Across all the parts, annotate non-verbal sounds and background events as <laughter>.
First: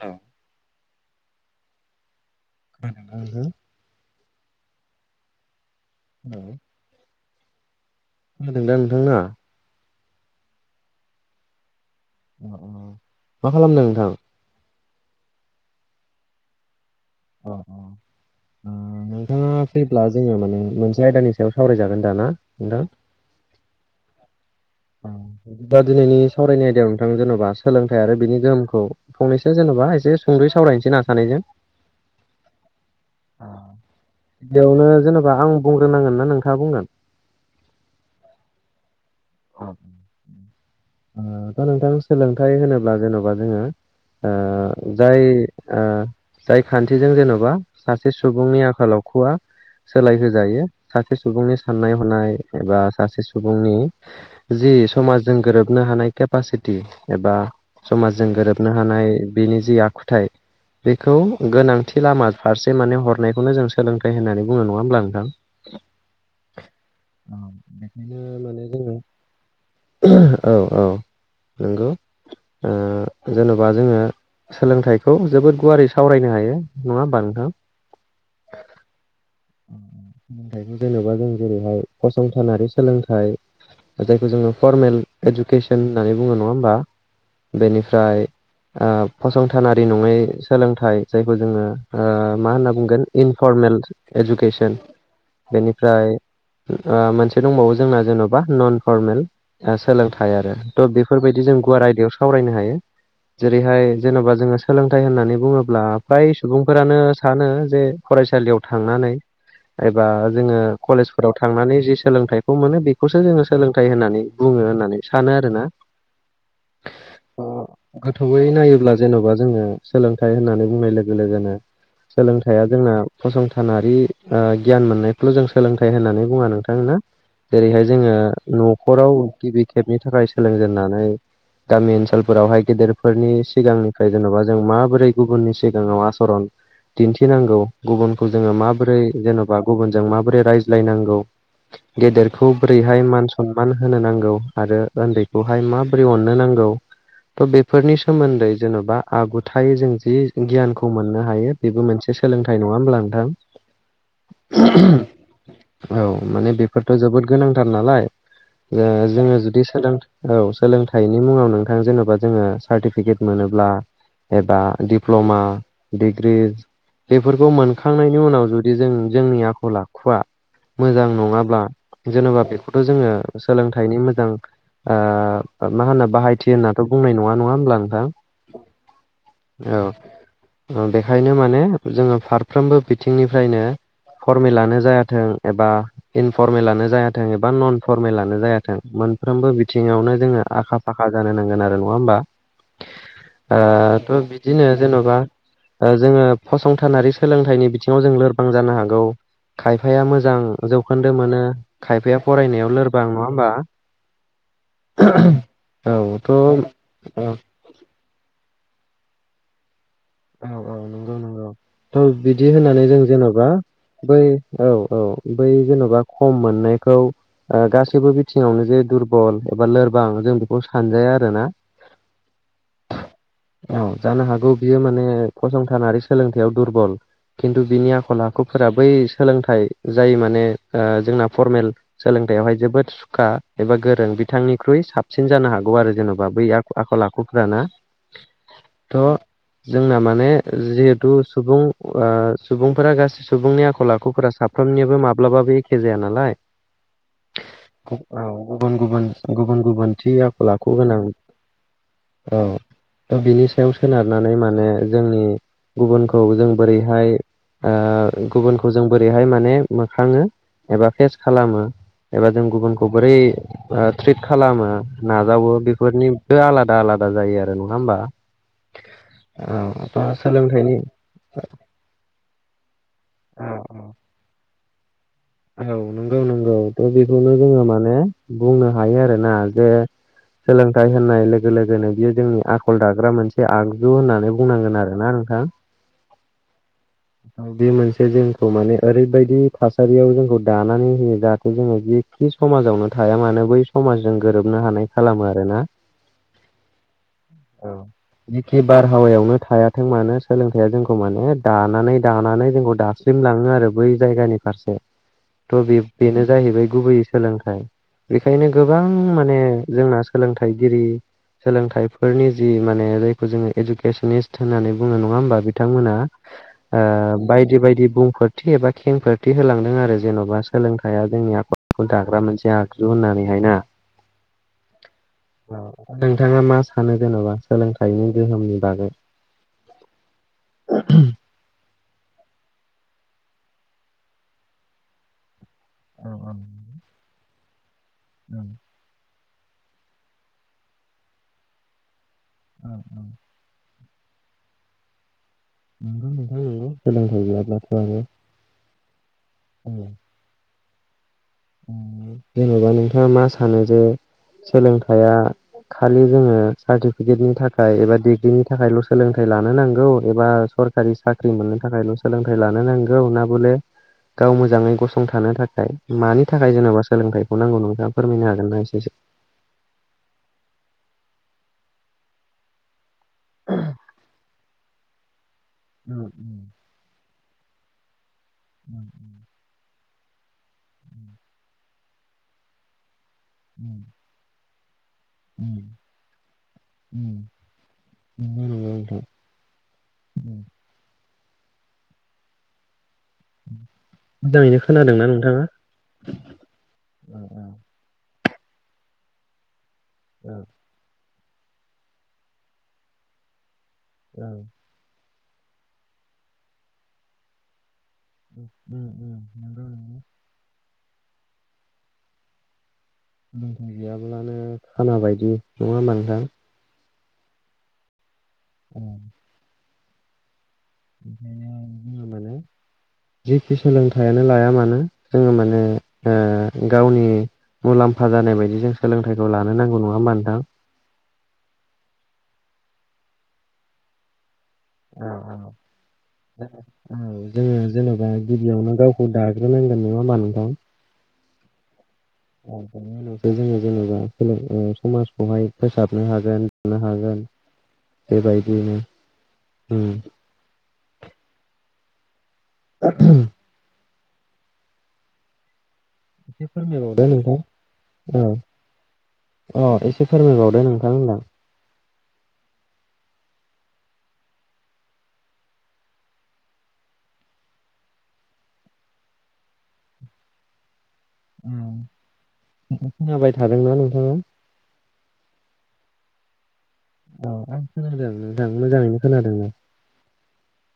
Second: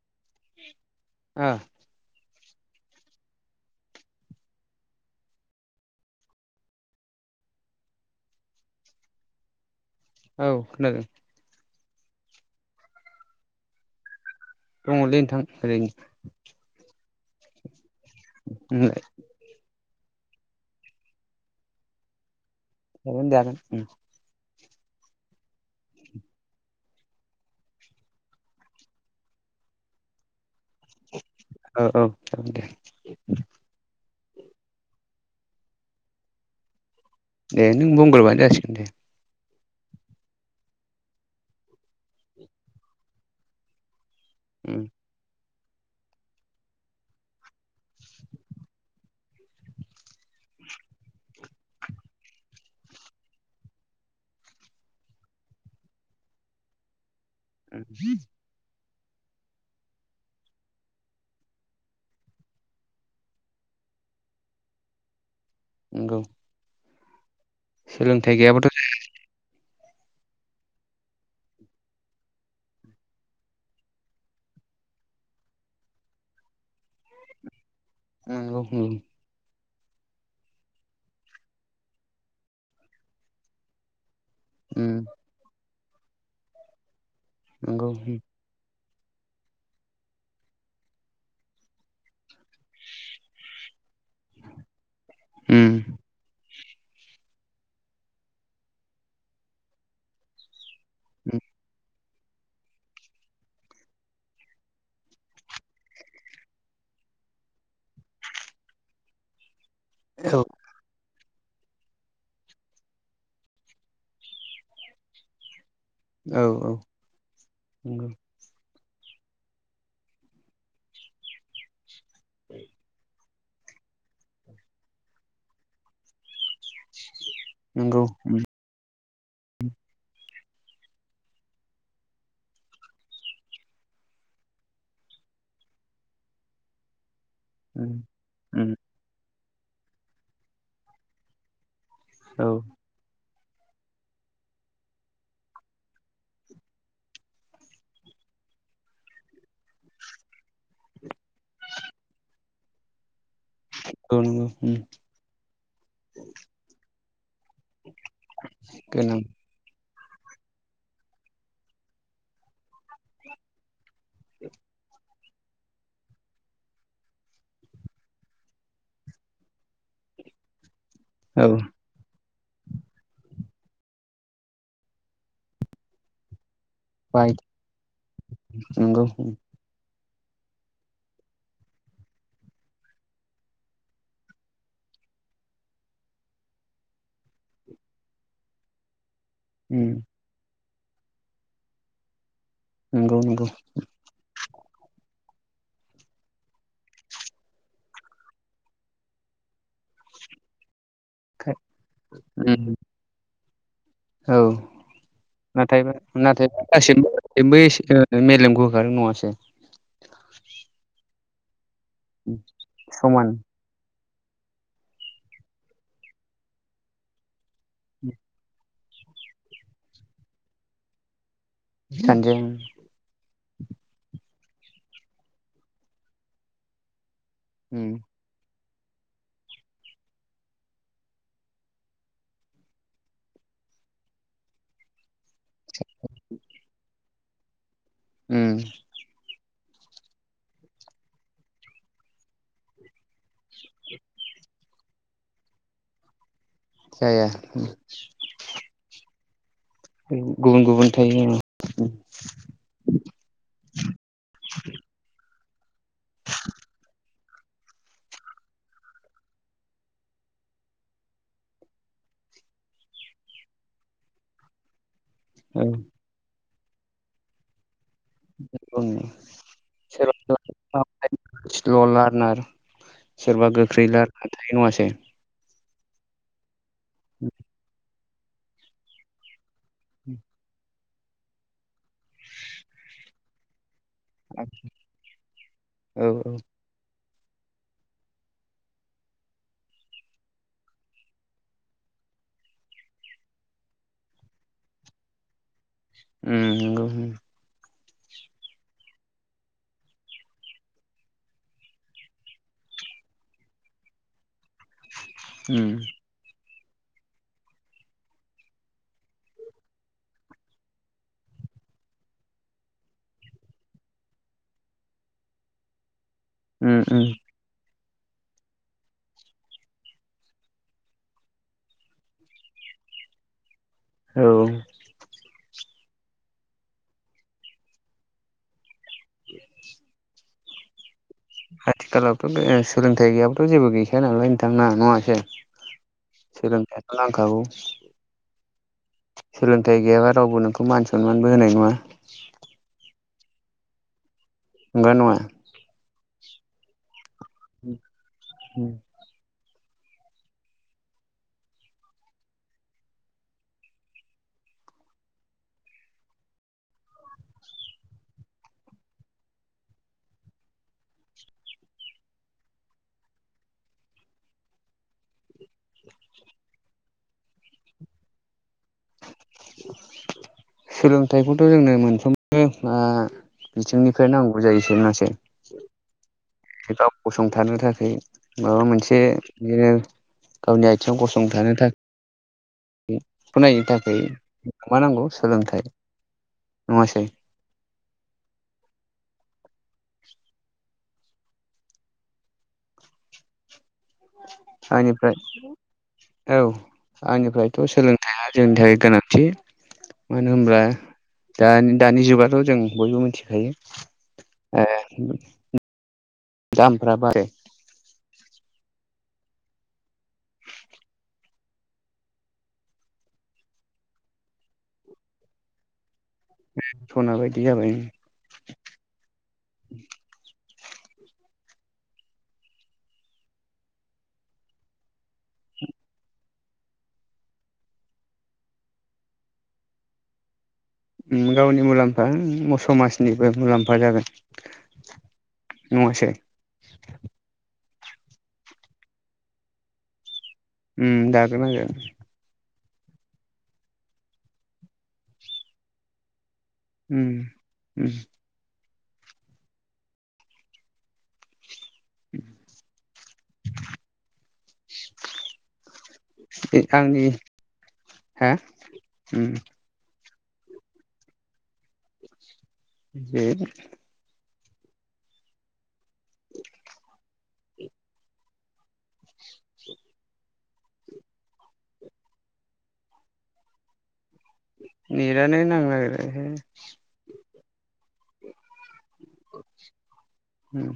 औ औ खाना हो होनदों दा नोंथां ना? औ खोनादों अ अ मा खालामदों नोंथां? दङलै नोंथां ओरैनो अ अ <unintelligible> फैब्ला जोङो माने मोनसे आयदानि सायाव सावरायजागोन दाना? नोंथां? जागोन दे हागोन ओं आ दा दिनैनि सावरायनाय आयदायाव नोंथां जेन'बा सोलोंथाइ आरो बिनि गोहोमखौ फंनैसो जेन'बा <unintelligible> एसे सुंदै सावरायसै ना? सानैजों औ औ औ दे बेयावनो जेनेबा आं बुंग्रोनांगोन ना नोंथाङा बुंगोन दे नों बुंग्रोबानो जासिगोन दे <unintelligible> <inaudible> दा नोंथां सोलोंथाइ होनोब्ला जेन'बा जोङो उम जाय ओ जाय खान्थिजों जेन'बा सासे सुबुंनि आखाल आखुआ सोलायहोजायो सासे सुबुंनि साननाय हनाय एबा सासे सुबुंनि जि समाजजों गोरोबनो हानाय केपासि एबा समाजजों गोरोबनो ह हानाय बिनि जि आखुथाय बेखौ गोनांथि लामा फारसे माने हरनायखौनो जों सोलोंथाइ होननानै बुङो नङा होमब्ला नोंथां? नंगौ औ बेखायनो सोलोंथाइ माने गैयाबाथ' जोङो औ औ नंगौ ओ जेन'बा जोङो सोलोंथाइखौ जोबोद गुवारै सावरायनो हायो नङा होमबा नोंथां? नंगौ उम <unintelligible> थायखौ जेनेबा जों जेरैहाय फसंथानारि सोलोंथाइ जाय जोङो उम फरर्मेल इडुकेसन होननानै बुङो नङा होमबा नंगौ बेनिफ्राय ओ फसंथानारि नङै सोलोंथाइ जायखौ जोङो मा होनना बुंगोन इनफरमेल इडुकेसन उम बेनिफ्राय मोनसे दंबावो जोंना जेन'बा नन फरमेल सोलोंथाइ आरो थ' उम बेफोरबायदि जों गुवार आयदायाव सावरायनो हायो जेरैहाय जेन'बा जोङो सोलोंथाइ होननानै बुङोब्ला फ्राय सुबुंफोरानो सानो जे फरायसालियाव थांनानै एबा औ जोङो कलेज फोराव थांनानै जि सोलोंथाइखौ मोनो बेखौसो जोङो सोलोंथाइ होननानै बुङो होननानै सानो आरोना औ औ नंगौ गोथौयै नायोब्ला जेन'बा जोङो सोलोंथाइ होननानै बुंनाय लोगो लोगोनो सोलोंथाइया जोंना फसंथानारि गियान ओ मोननायखौल' जों सोलोंथाइ होननानै बुङा नोंथां ना! जेरैहाय नंगौ जोङो उम न'खराव गिबि खेबनि थाखाय सोलोंजेननानै गामि ओनसोलफोरावहाय गेदेरफोरनि सिगांनिफ्राय जेन'बा जों माबोरै गुबुननि सिगाङाव आसरन दिन्थि लाखिनांगौ उम गुबुनखौ जोङो उम माबोरै जेन'बा गुबुनजों माबोरै रायज्लायनांगौ औ गेदेरखौ बोरैहाय मान सनमान होनो नांगौ औ आरो उन्दैखौहाय माबोरै अननो नांगौ थ' बेफोरनि सोमोन्दै जेन'बा आगुथायै जों जि गियानखौ मोननो हायो बेबो मोनसे सोलोंथाइ नङा होमब्ला नोंथां औ नंगौ औङ थ' जोबोद गोनांथार नालाय ओ गोनां जोङो जुदि सोलों औ सोलोंथाइनि मुङाव नोंथां जेन'बा जोङो सार्टिफिकेट मोनोब्ला एबा दिप्ल'मा डिग्रि बेफोरखौ मोनखांनायनि उनाव जुदि जों जोंनि आखल आखुवआ मोजां औ नङाब्ला जेन'बा बेखौथ' जोङो सोलों बेनि मोजां आ मा होनना बाहायथि दि होननाथ' बुंनाय बाय नङा नङा होमब्ला नोंथां? नंगौ उम औ ओ बेखायनो माने जोङो फारफ्रोमबो बिथिंनिफ्रायनो फरमेलानो जायाथों एबा इनफरमेलानो जायाथों एबा नन फरमेलानो जायाथों थों मोनफ्रोमबो उम बिथिङावनो जोङो आखा फाखा जानो नांगोन आरो नङा होमबा? नंगौ नंगौ ओ थ' बिदिनो जेन'बा ओ जोङो फसंथानारि सोलोंथाइनि बिथिङाव जों लोरबां जानो हागौ खायफाया मोजां जौखोन्दो मोनो खायफाया उम फरायनायाव लोरबां नङा होमबा? औ नाथाय औ थ' नाथाय ओ गासिनबो मेलेमखौ होखारो नङासो औ औ नंगौ नंगौ थ' बिदि होननानै जों समान जेन'बा बै औ औ बै जेन'बा खम मोननायखौ ओ गासैबो बिथिङावनो जे दुरबल एबा लोरबां जों बेखौ सानजाया आरो ना सानजों <unintelligible> औ जानो हागौ बियो माने ओ फसंथानारि सोलोंथाइयाव दुरबल खिन्थु बिनि उम आखल आखु फोर बै सोलोंथाइ जाय माने जोंना फरमेल सोलोंथाइयावहाय जोबोद सुखा एबा गोरों बिथांनिख्रुइ साब साबसिन जानो हागौ आरो जेन'बा बै आखल आखुफ्राना। उम थ' जोंना माने जिहेथु सुबुं सुबुंफोरा गासै सुबुंनि आखल आखुफोरा साफ्रोम यो माब्लाबाबो एखे जाया नालाय जाया औ गुबुन गुबुन गुबोनथि आखल गुबुन आखु गुबुन गोनां थायो औ औ थ' बिनि सायाव सोनारनानै माने जोंनि गुबुनखौ जों बोरैहाय गुबुनखौ जों बोरैहाय माने मोखाङो एबा फेस खालामो। एबा जों गुबुनखौ बोरै ट्रिट खालामो नाजावो बेफोरनिबो आलादा आलादा जायो आरो नङा होमबा? <unintelligible> औ आ सोरबा सोलोंथाइनि स्ल' लार्नार औ सोरबा औ गोख्रै लारा थाइ नङाासो औ नोंगौ नोंगौ थ औ बेबायदि जोङो माने बुंनो हायो। आरो ना बे सोलोंथाइ होननाय लोगो लोगोनो बियो जोंनि आखल दाग्रा मोनसे आ- जु होननानै बुंनांगोन आरोना नोंथां। औ उम औ बे मोनसे जोंखौ माने ओरैबायदि थासारियाव जोंखौ दानानै होयो जहाथे जोङो जिखि समाजावनो थाया मानो बै समाजजों गोरोबनो हानाय खालामो आरोना। उम नोगौं। जिखि बारहावायावनो थायाथों मानो सोलोंथाइया जोंखौ माने दा लानानै दानानै जोंखौ दासिम लाङो आरो बै जायगानि फारसे थ उम बेनो जाहैबाय गुबैयै सोलोंथाइ बेखायनो गोबां माने जोंना सोलोंथाइगिरि सोलोंथाइफोरनि जि माने जायखौ जोङो इडुकेसनिस् होननानै बुङो नङा होमबा बिथांमोना ओ उम बायदि बायदि बुंफोरथि एबा खेंफोरथि होलांदों आरो जेनबा सोलोंथाइया जोंनि आखलखौ दाग्रा मोनसे आगजु होननानैहायना। औ। औ नोंथाङा मा सानो जेनबा सोलोंथाइनि गोहोमनि बागै? <inaudible> <unintelligible> आथिखालावथ गो ओ सोलोंथाइ गैयाबाथ जेबो गैखाया नालाय नोंथां ना नङासो औ औ सोलोंथाइखौ नांखागौ <inaudible> सोलोंथाइ गैयाबा रावबो नोंखौ मान सनमानबो होनाय नङा। औ औ। नंगो ना नंआ? नोंगौ नोंथां नोंगौ सोलोंथाय गैयाब्लाथ'आरो उ। जेनेबा नोंथाङा मा सानो जे सोलोंथाया खालि जोङो सार्टिफिकेटनि थाखाय एबा डिग्रिनि थाखायल' सोलोंथाइ लानो नांगौ एबा सरखारि साख्रि मोननो थाखायल सोलोंथाइ लानो नांगौ ना बले गाव मोजाङै गसंथानो थाखाय मानि थाखाय? जेन'बा सोलोंथाइखौ नांगौ नोंथाङा फोरमायनो हागोन न एसे? सोलोंथाइखौथ जोंनो मोनफ्रोमबो ओ बिथिंनिफ्राय नांगौ जायोस मोसे ओम' ओम गसंथानो थाखाय माबा मोनसे बिदिनो गावनि आथिङाव गसंथानो थाख फरायनो थाखै मा नांगौ सोलोंथाइ नङासै। नंगौ नामा नोंथां। उम मोजाङैनो खोनादोंना नोंथाङा आंनिफ्राय औ आंनिफ्रायथ' सोलोंथाइया जोंनि थाखाय गोनांथि मानो होमब्ला दानि दानि जुगाथ' जों बयबो मिथिखायो दामफ्रा बाराय उम उम नंगौ नंगौ। सोलोंथाइ गैयाब्लानो खाना बायदि नङा होनबा नोथां? सना बायदि जाबाय। औ <inaudible> बेखायनो <unintelligible> जिखि सोलोंथाइयानो लाया मानो जोङो माने ओ गावनि मुलाम्फा जानाय बायदि जों सोलोंथाइखौ लानो नांगौ नङा होमबा नोंथां। उम गावनि मुलाम्फायानो समाजनिबो मुलाम्फा जागोन। औ औ नङासै जोङो उम जोंनि जेनेबा गिबियावनो गावखौ दाग्रोनांगोन नङा होनबा नों उम दाग्रो नांगोन। <unintelligible> जोङो जेनेबा ओ समाजखौहाय फोसाबनो हागोन। थानो हागोन बेबायदियैनो उम <inaudible> एसे आंनि फोरमायबावदो नोंथां औ हा अ एसे फोरमायबावदो नोंथां होनदां। जे <inaudible> उम एसे खोनाबाय थादोंना नोंथां। नेटआनो नांनो नागिराखैलै। औ आं खोनादों नोंथां मोजाङैनो खोनादोंमोन। ओम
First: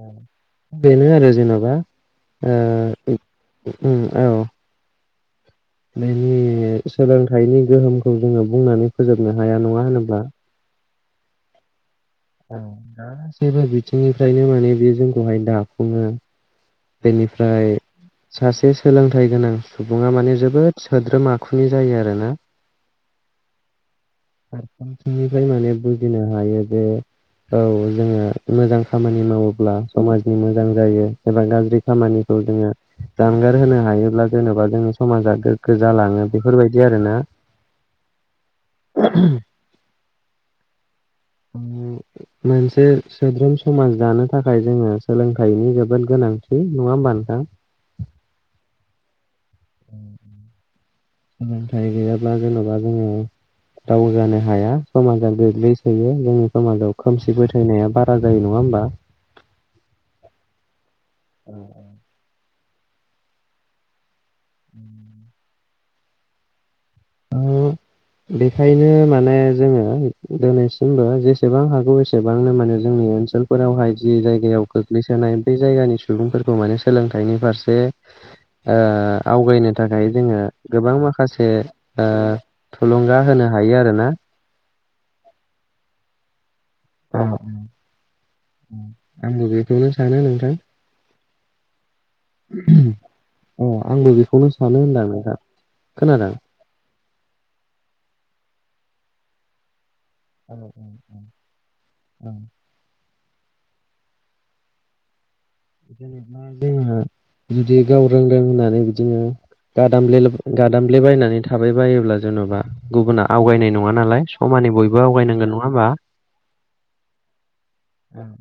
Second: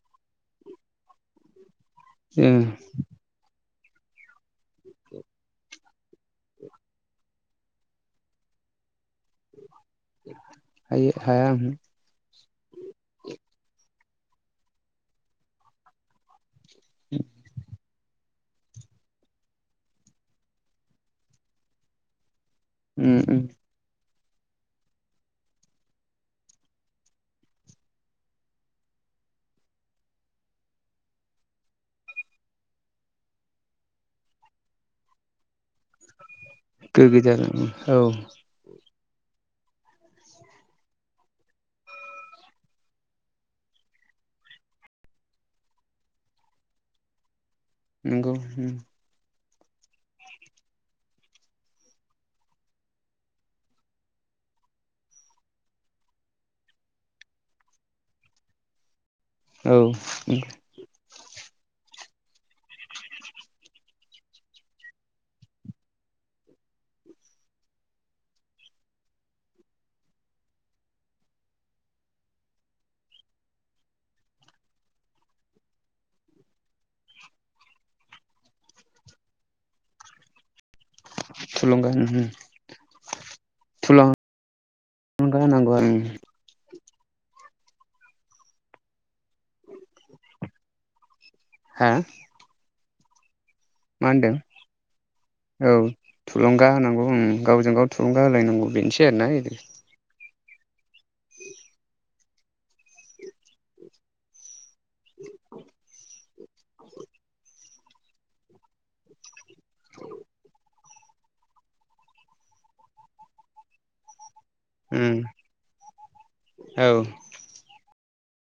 अ बेनो आरो जेनबा जों ओ ओ औ अ <inaudible> बेनि सोलोंथाइनि गोहोमखौ जोङो बुंनानै फोजोबनो हाया नङा होनोब्ला ओ हाया उमहो औ गासैबो बिथिंनिफ्रायनो माने बे जोंखौहाय दाफुङो। बेनिफ्राय सासे सोलोंथाइ गोनां सुबुङा माने जोबोद सोद्रोम आखुनि जायो आरो ना। उम उम फारफ्रोमथिंनिफ्राय माने बुजिनो हायो जे औ जोङो मोजां खामानि मावोब्ला समाजनि मोजां जायो एबा गाज्रि बे खामानिखौ जोङो जानगार होनो हायोब्ला जेन'बा जोङो समाजा गोग्गो जालाङो। बेफोरबायदि आरोना गोग्गो जागोन ओं औ <inaudible> मोनसे सोद्रोम समाज दानो थाखाय जोङो सोलोंथाइनि जोबोद गोनां है नङा होनबा नोंथां नोंगौ ओं नाथाइ गैयाब्ला जेनेबा जोङो दावगानो हाया समाजा गोग्लैसोयो जोंनि समाजाव खोमसि फोथायनाया बारा जायो नङा होमबा औ नंगौ। औ औ <inaudible> औ बेखायनो माने जोङो दिनैसिमबो जेसेबां हागौ एसेबांनो माने जोंनि ओनसोलफोरावहाय जि जायगायाव गोग्लैसोनाय बे जायगानि सुबुंफोरखौ माने सोलोंथाइनि फारसे ओ आवगायनो थाखाय जोङो गोबां माखासे थुलुंगा ओ उमहो थुलुंगा होनो हायो आरोना। <unintelligible> उम अ आंबो बेखौनो सानो नोंथां। हा अ मा आंबो होनदों बेखौनो सानो होनदां नोंथां खोनादों? ओं गावजों गाव थुलुंगा होलायनांगौ बेनोसै आरोना इदि। औ औ औ <unintelligible> जुदि गाव रोंदों होननानै बिदिनो गादामले गादामब्ले बायनानै थाबाय बायोब्ला जेन'बा गुबुना आवगायनाय नङा नालाय। थामाने बयबो उम आवगायनांगोन नङा होमबा? औ